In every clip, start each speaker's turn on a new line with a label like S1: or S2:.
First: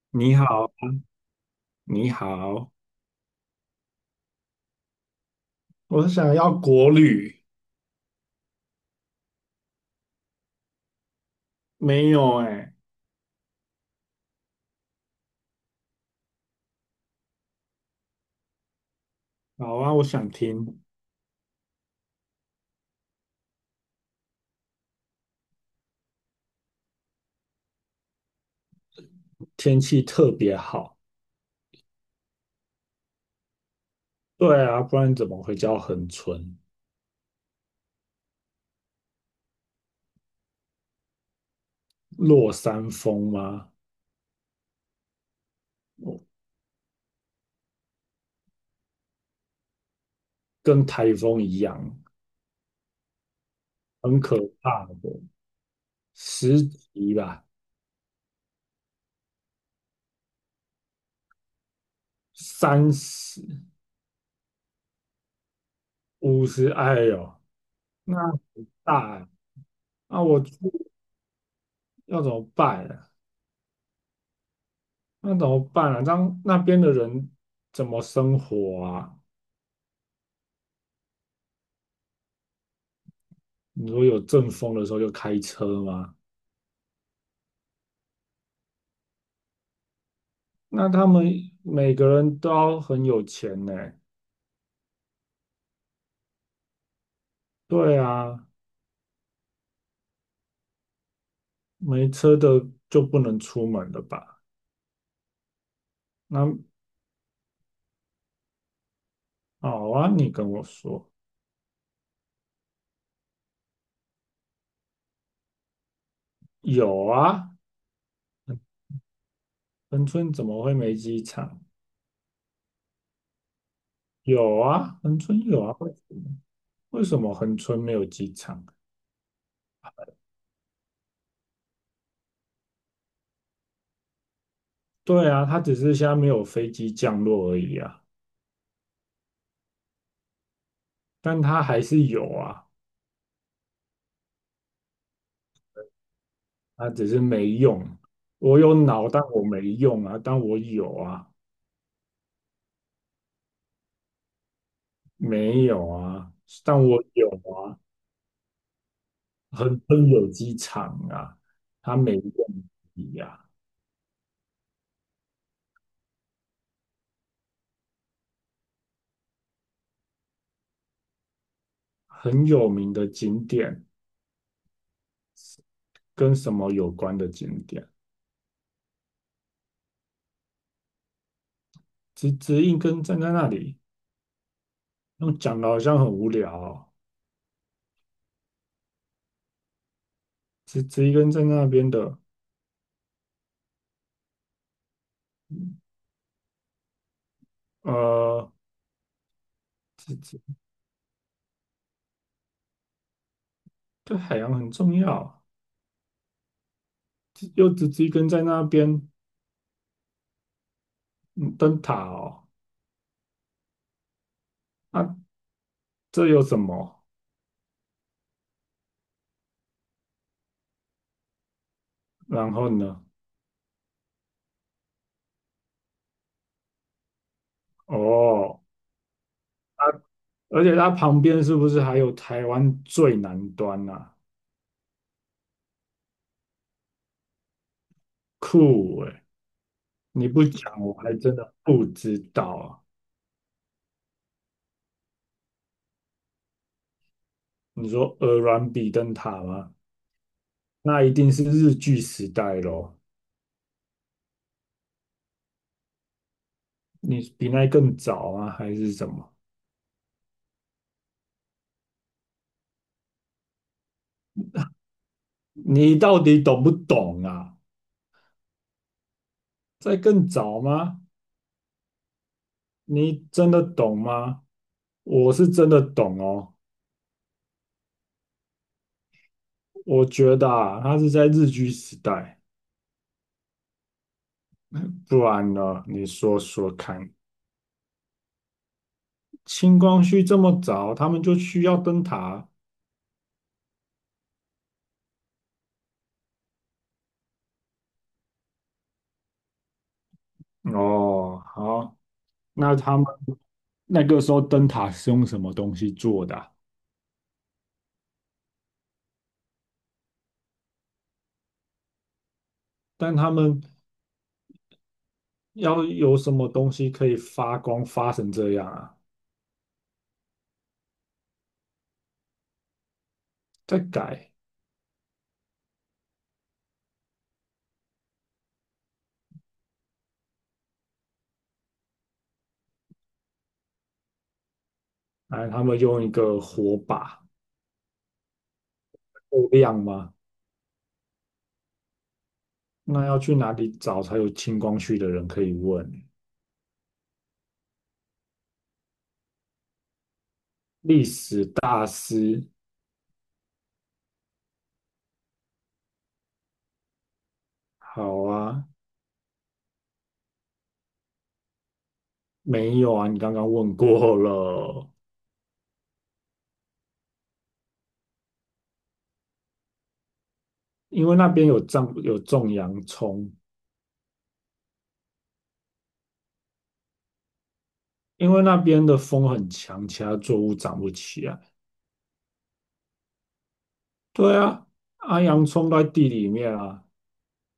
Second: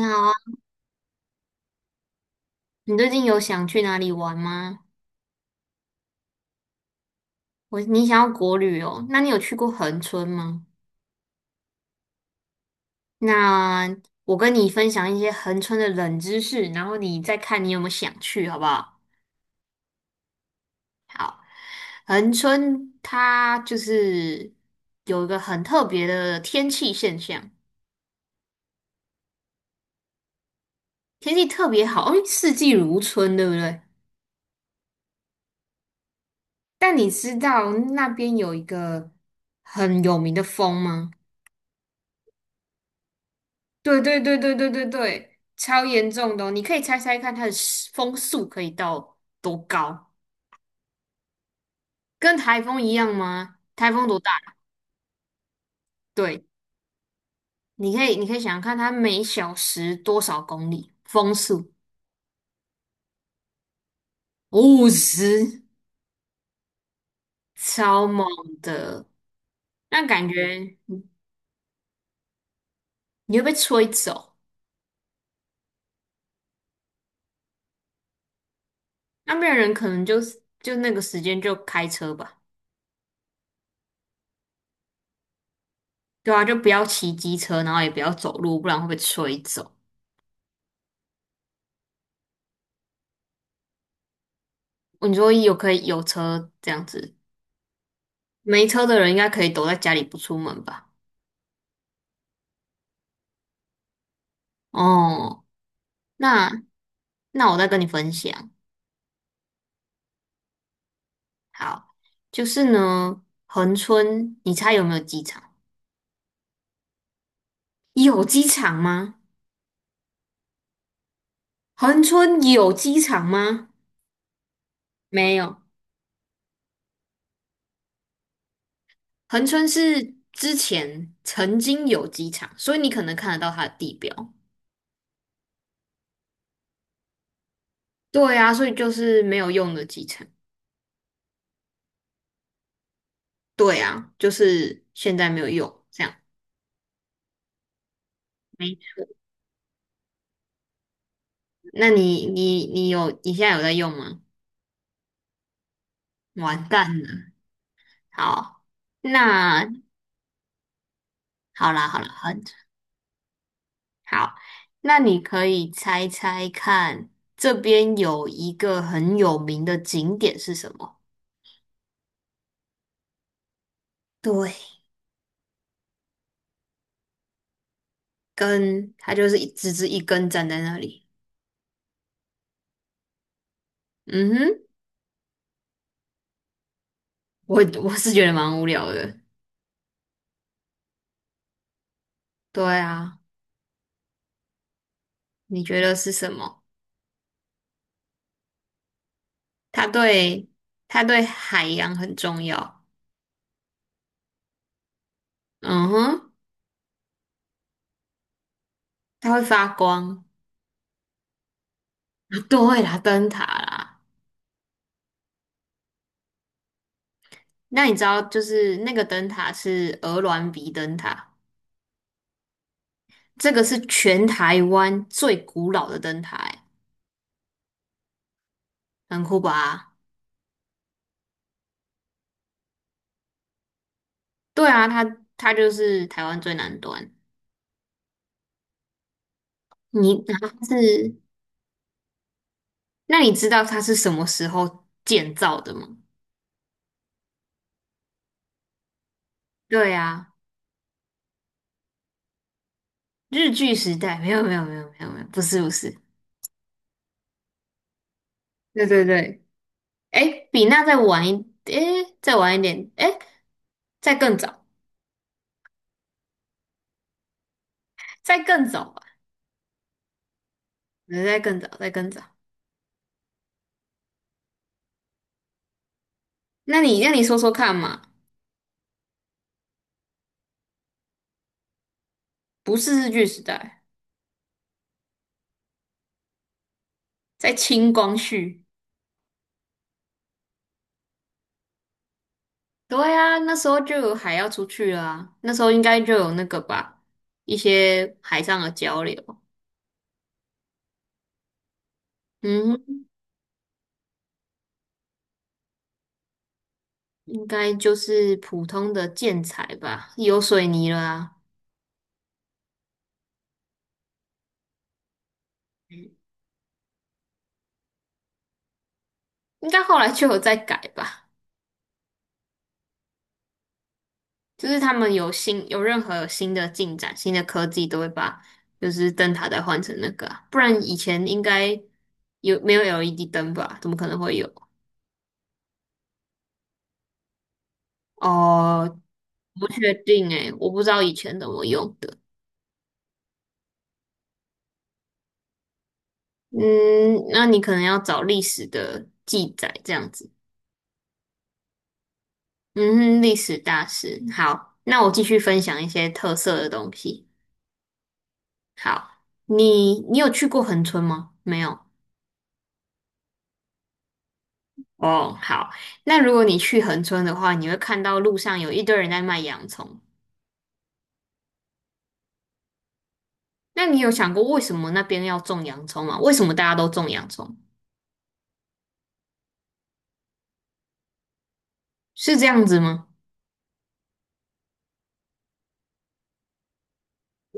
S1: 你好啊，
S2: 你好，你好，
S1: 你最近有想去哪里玩吗？
S2: 我想要国旅，
S1: 你想要国旅哦，那你有去过恒春吗？
S2: 没有哎、
S1: 那我跟你分享一些恒春的冷知识，然后你再看你有没有想去，好不好？
S2: 好啊，我想听。
S1: 恒春它就是有一个很特别的天气现象，
S2: 天气特别好，
S1: 天气特别好，因为四季如春，对不对？
S2: 对啊，不然怎么会叫恒春？
S1: 但你知道那边有一个很有名的风吗？
S2: 落山风吗？
S1: 对对对对对对对，超严重的哦，你可以猜猜看它的时风速可以到多高？
S2: 跟台风一样，
S1: 跟台风一样吗？台风多
S2: 很可
S1: 大？
S2: 怕的，
S1: 对，
S2: 10级吧，
S1: 你可以想想看，它每小时多少公里？风速
S2: 30、
S1: 50，
S2: 50，哎呦，
S1: 超猛
S2: 那很
S1: 的。
S2: 大欸
S1: 那
S2: 啊，
S1: 感
S2: 我去
S1: 觉你
S2: 要怎么办啊？
S1: 会被吹走，
S2: 那怎么办啊？让那边的人怎么生活啊？
S1: 那边的人可能就是那个时间就开车吧。
S2: 你说有阵风的时候就开车吗？
S1: 对啊，就不要骑机车，然后也不要走路，不然会被吹走。
S2: 那他们每个人都要很有钱呢。
S1: 你说可以有车这样子。
S2: 对啊，
S1: 没车的人应该可以躲在家里不出门吧？
S2: 没车的就不能出门了吧？
S1: 哦，那
S2: 那
S1: 那我再跟你分享。
S2: 好啊，你跟我说
S1: 好，就是呢，恒春，你猜有没有机场？
S2: 有啊，
S1: 有机场吗？
S2: 恒春怎么会没机场？
S1: 恒春有机场吗？
S2: 有啊，恒
S1: 没
S2: 春
S1: 有，
S2: 有啊，为什么恒春没有机场？
S1: 恒春是之前曾经有机场，所以你可能看得到它的地标。
S2: 对啊，它只是现在没有飞机降落而已啊，
S1: 对啊，所以就是没有用的机场。
S2: 但它还是有啊，
S1: 对啊，就是现在没有用，这样。
S2: 它只是没用。我
S1: 没
S2: 有
S1: 错，
S2: 脑，但我没用啊，但我有啊。
S1: 那你现在有在用吗？
S2: 没有啊，
S1: 完
S2: 但
S1: 蛋
S2: 我有
S1: 了。
S2: 啊，
S1: 好，那
S2: 很春有机场啊，
S1: 好啦，
S2: 它
S1: 好啦，
S2: 每一
S1: 很
S2: 个呀。
S1: 好。那你可以猜猜看，这边有一个很有名的景点是什么？
S2: 很有名的景点，
S1: 对，
S2: 跟什么有关的景点，
S1: 根，它就是一直直一根站在那里。
S2: 直直一根站在那里，
S1: 嗯哼，
S2: 用讲的好像很无聊哦，
S1: 我我是觉得蛮无聊的。
S2: 直直一根站在那边的，
S1: 对啊，你觉得是什么？
S2: 呃，
S1: 它
S2: 直直
S1: 对它对海洋很重要。
S2: 对海洋很重要，
S1: 嗯哼，
S2: 直又直直一根在那边，
S1: 它会发光。
S2: 嗯，灯塔
S1: 啊
S2: 哦，
S1: 对啦，灯塔啦。
S2: 啊，这有什么？
S1: 那你知道，就是那个灯塔是鹅銮鼻灯塔。
S2: 然后呢？
S1: 这个是全台湾最古老的灯台，
S2: 哦。
S1: 很酷
S2: 啊
S1: 吧？
S2: 而且它旁边是不是还有台湾最南端啊？
S1: 对啊，它就是台湾最南端。
S2: 酷诶、
S1: 你
S2: 你不
S1: 它
S2: 讲我还
S1: 是，
S2: 真的不知道啊。
S1: 那你知道它是什么时候建造的吗？
S2: 你说鹅銮比灯塔吗？
S1: 对啊，
S2: 那一定是日据时代咯。
S1: 日据时代，没有没有没有没有没有，不是不是，
S2: 你比那更早啊，还
S1: 对
S2: 是
S1: 对
S2: 什么？
S1: 对，哎，比那再晚一，哎，再晚一点，哎，再更早，
S2: 你到底懂不懂啊？
S1: 再更早吧，
S2: 在更早吗？
S1: 对再更早，再更早。
S2: 你真的懂吗？我是真的懂哦。
S1: 那你说说看嘛，
S2: 我觉得啊，它是在日据时代，
S1: 不是日据时代，
S2: 不然呢？你说说看。
S1: 在清光绪。
S2: 清光绪这么早，他们就需要灯塔。
S1: 对啊，那时候就有海要出去了啊，那时候应该就有那个吧，一些海上的交流。
S2: 哦，好，那他
S1: 嗯，
S2: 们那个时候灯塔是用什么东西做的啊
S1: 应该就是普通的建材吧，有水泥了啊，
S2: 但他们要有什么东西可以发光发成这样啊？
S1: 应该后来就有在改吧。
S2: 再改，
S1: 就是他们有新有任何有新的进展、新的科技，都会把就是灯塔再换成那个啊，不然以前应该没有 LED 灯吧？怎么可能会有？
S2: 哎，他们用一个火把
S1: 哦，
S2: 够
S1: 不
S2: 亮
S1: 确
S2: 吗？
S1: 定诶，我不知道以前怎么用的。
S2: 那要去哪里找才有清光绪的人可以问？
S1: 嗯，那你可能要找历史的记载这样子。
S2: 历史大师，
S1: 嗯哼，历史大师。好，那我继续分享一些特色的东西。
S2: 好啊，
S1: 好，你有去过恒村吗？没有。
S2: 没有啊，你刚刚问过了，
S1: 哦，好。那如果你去恒村的话，你会看到路上有一堆人在卖洋葱。
S2: 因为那边有种洋葱，
S1: 那你有想过为什么那边要种洋葱吗？为什么大家都种洋葱？
S2: 因为那边的风很强，其他作物长不起来。
S1: 是这样子吗？
S2: 对啊，啊，洋葱都在地里面啊，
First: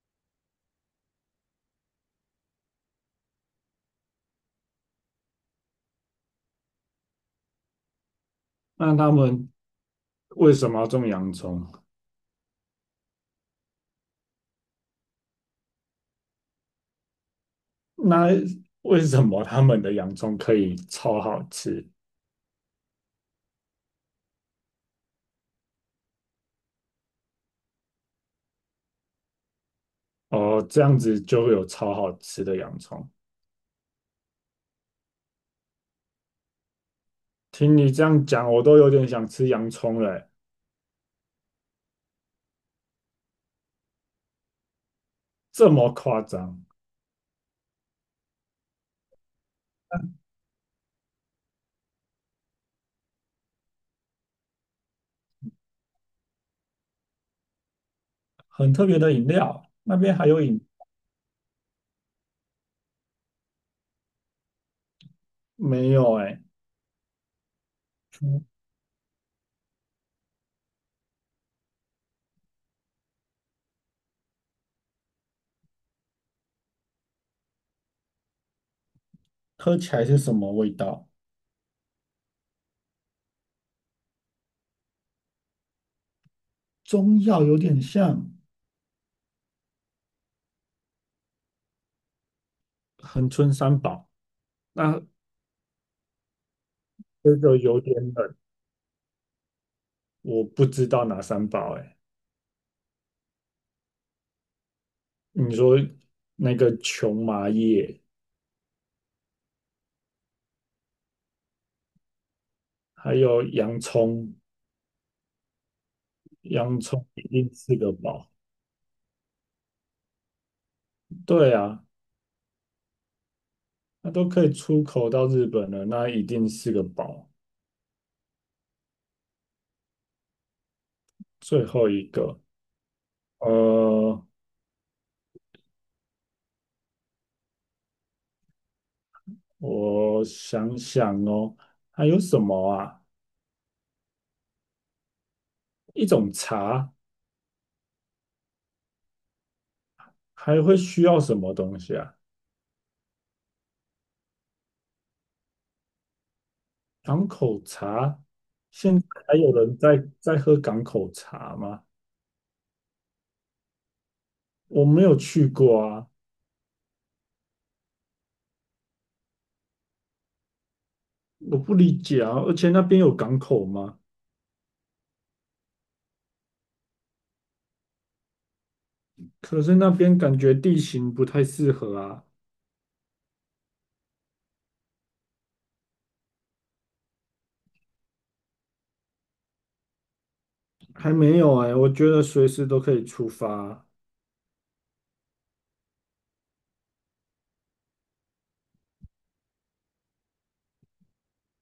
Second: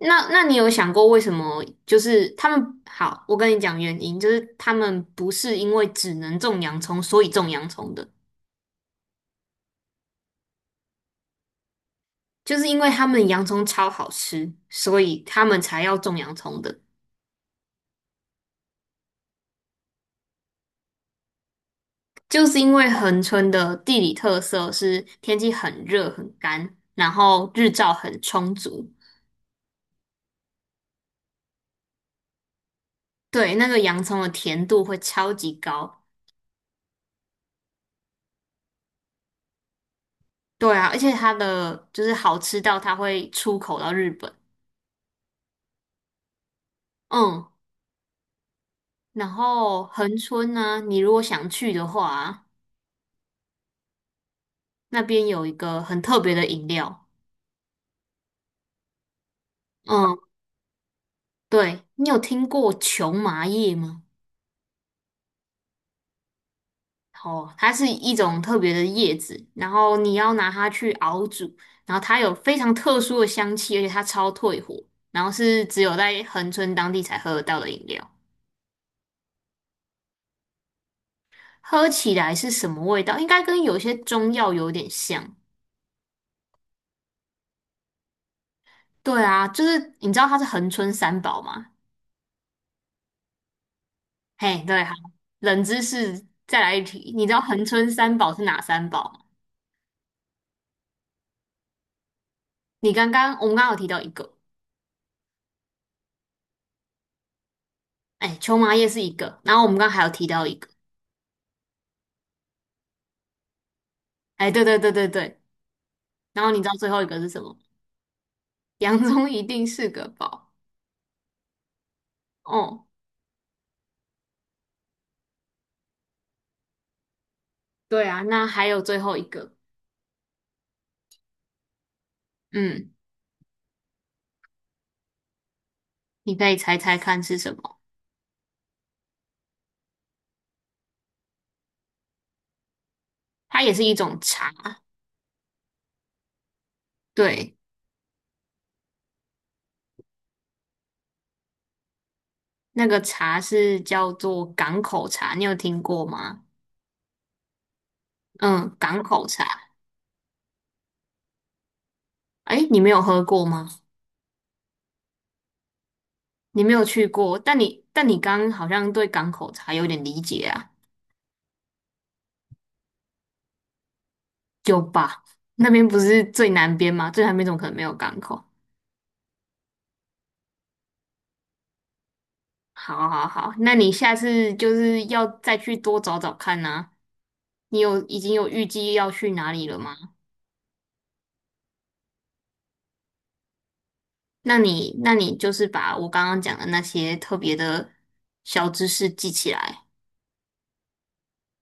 S1: 那你有想过为什么？就是他们好，我跟你讲原因，就是他们不是因为只能种洋葱，所以种洋葱的，
S2: 那他们为什么要种洋葱？
S1: 就是因为他们洋葱超好吃，所以他们才要种洋葱的。
S2: 那为什么他们的洋葱可以超好吃？
S1: 就是因为恒春的地理特色是天气很热很干，然后日照很充足，
S2: 哦，这样子就会有超好吃的洋葱。
S1: 对，那个洋葱的甜度会超级高。
S2: 听你这样讲，我都有点想吃洋葱了欸，
S1: 对啊，而且它的就是好吃到它会出口到日本。
S2: 这么夸张？
S1: 嗯。然后恒春呢，你如果想去的话啊，那边有一个很特别的饮料，
S2: 很特别的饮料，那边
S1: 嗯，
S2: 还有饮，
S1: 对，你有听过琼麻叶吗？
S2: 没有哎、
S1: 哦，它是一种
S2: 嗯
S1: 特别的叶子，然后你要拿它去熬煮，然后它有非常特殊的香气，而且它超退火，然后是只有在恒春当地才喝得到的饮料。
S2: 喝起来是什么味道？
S1: 喝起来是什么味道？应该跟有些中药有点像。
S2: 中药有点像
S1: 对啊，就是你知道它是恒春三宝嘛，
S2: 恒春三宝。
S1: 嘿，对，好，
S2: 那
S1: 冷知识再来一题，你知
S2: 这
S1: 道
S2: 个
S1: 恒
S2: 有
S1: 春
S2: 点
S1: 三宝
S2: 冷，
S1: 是哪三宝吗？
S2: 我不知道哪三宝哎、
S1: 你刚刚我们刚刚有提到一个，
S2: 你说那个琼麻叶，
S1: 哎，秋麻叶是一个，然后我们刚刚还有提到一个，
S2: 还有洋葱，
S1: 哎，对对对对对，然后你知道
S2: 洋
S1: 最后一
S2: 葱
S1: 个
S2: 一
S1: 是什
S2: 定
S1: 么？
S2: 是个宝。
S1: 洋葱一定是个宝。
S2: 对啊，
S1: 哦，
S2: 那都可以出口到日本了，那一定是个宝。
S1: 对啊，那还有最后一个，
S2: 最后一个，
S1: 嗯，
S2: 呃，
S1: 你可以猜猜看是什么？
S2: 我想想哦，还有什么啊？
S1: 它也是一种茶，
S2: 一种茶
S1: 对，
S2: 还会需要什么东西啊？
S1: 那个茶是叫做港口茶，你有听过吗？
S2: 港口茶，
S1: 嗯，
S2: 现
S1: 港
S2: 在
S1: 口
S2: 还
S1: 茶，
S2: 有人在喝港口茶吗？
S1: 哎，你没有喝过吗？
S2: 我没有去过啊，
S1: 你没有去过，但你刚刚好像对港口才有点理解啊，
S2: 我不理解啊，而且那边有港口吗？
S1: 有吧？那边不是最南边吗？最南边怎么可能没有港口？
S2: 可是那边感觉地形不太适合啊，
S1: 好好好，那你下次就是要再去多找找看呐、已经有预计要去哪里了吗？
S2: 还没有哎、我觉得随时都可以出发啊，
S1: 那你就是把我刚刚讲的那些特别的小知识记起来，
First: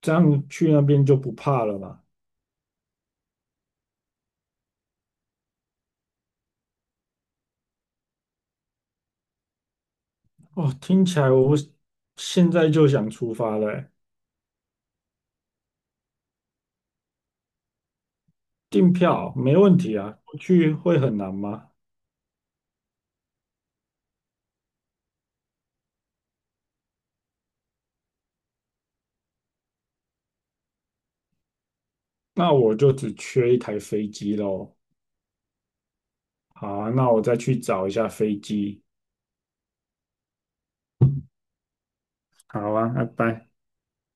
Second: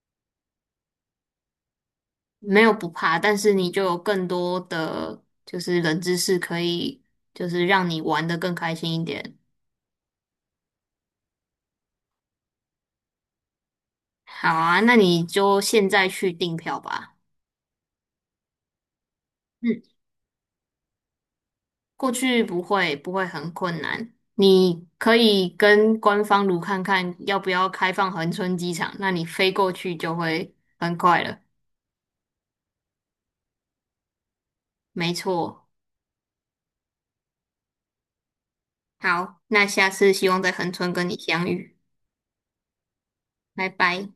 S2: 这样去那边就不怕了吧？
S1: 没有不怕，但是你就有更多的就是冷知识可以，就是让你玩的更开心一点。
S2: 哦，听起来我现在就想出发了欸、
S1: 好啊，那你就现在去订票吧。
S2: 订票没问
S1: 嗯，
S2: 题啊，不去会很难吗？
S1: 过去不会很困难，你可以跟官方如看看要不要开放恒春机场，那你飞过去就会很快了。
S2: 那我就只缺一台飞机喽。
S1: 没错，
S2: 好啊，那我再去找一下飞机。
S1: 好，那下次希望在恒春跟你相遇，
S2: 好啊，拜拜。
S1: 拜拜。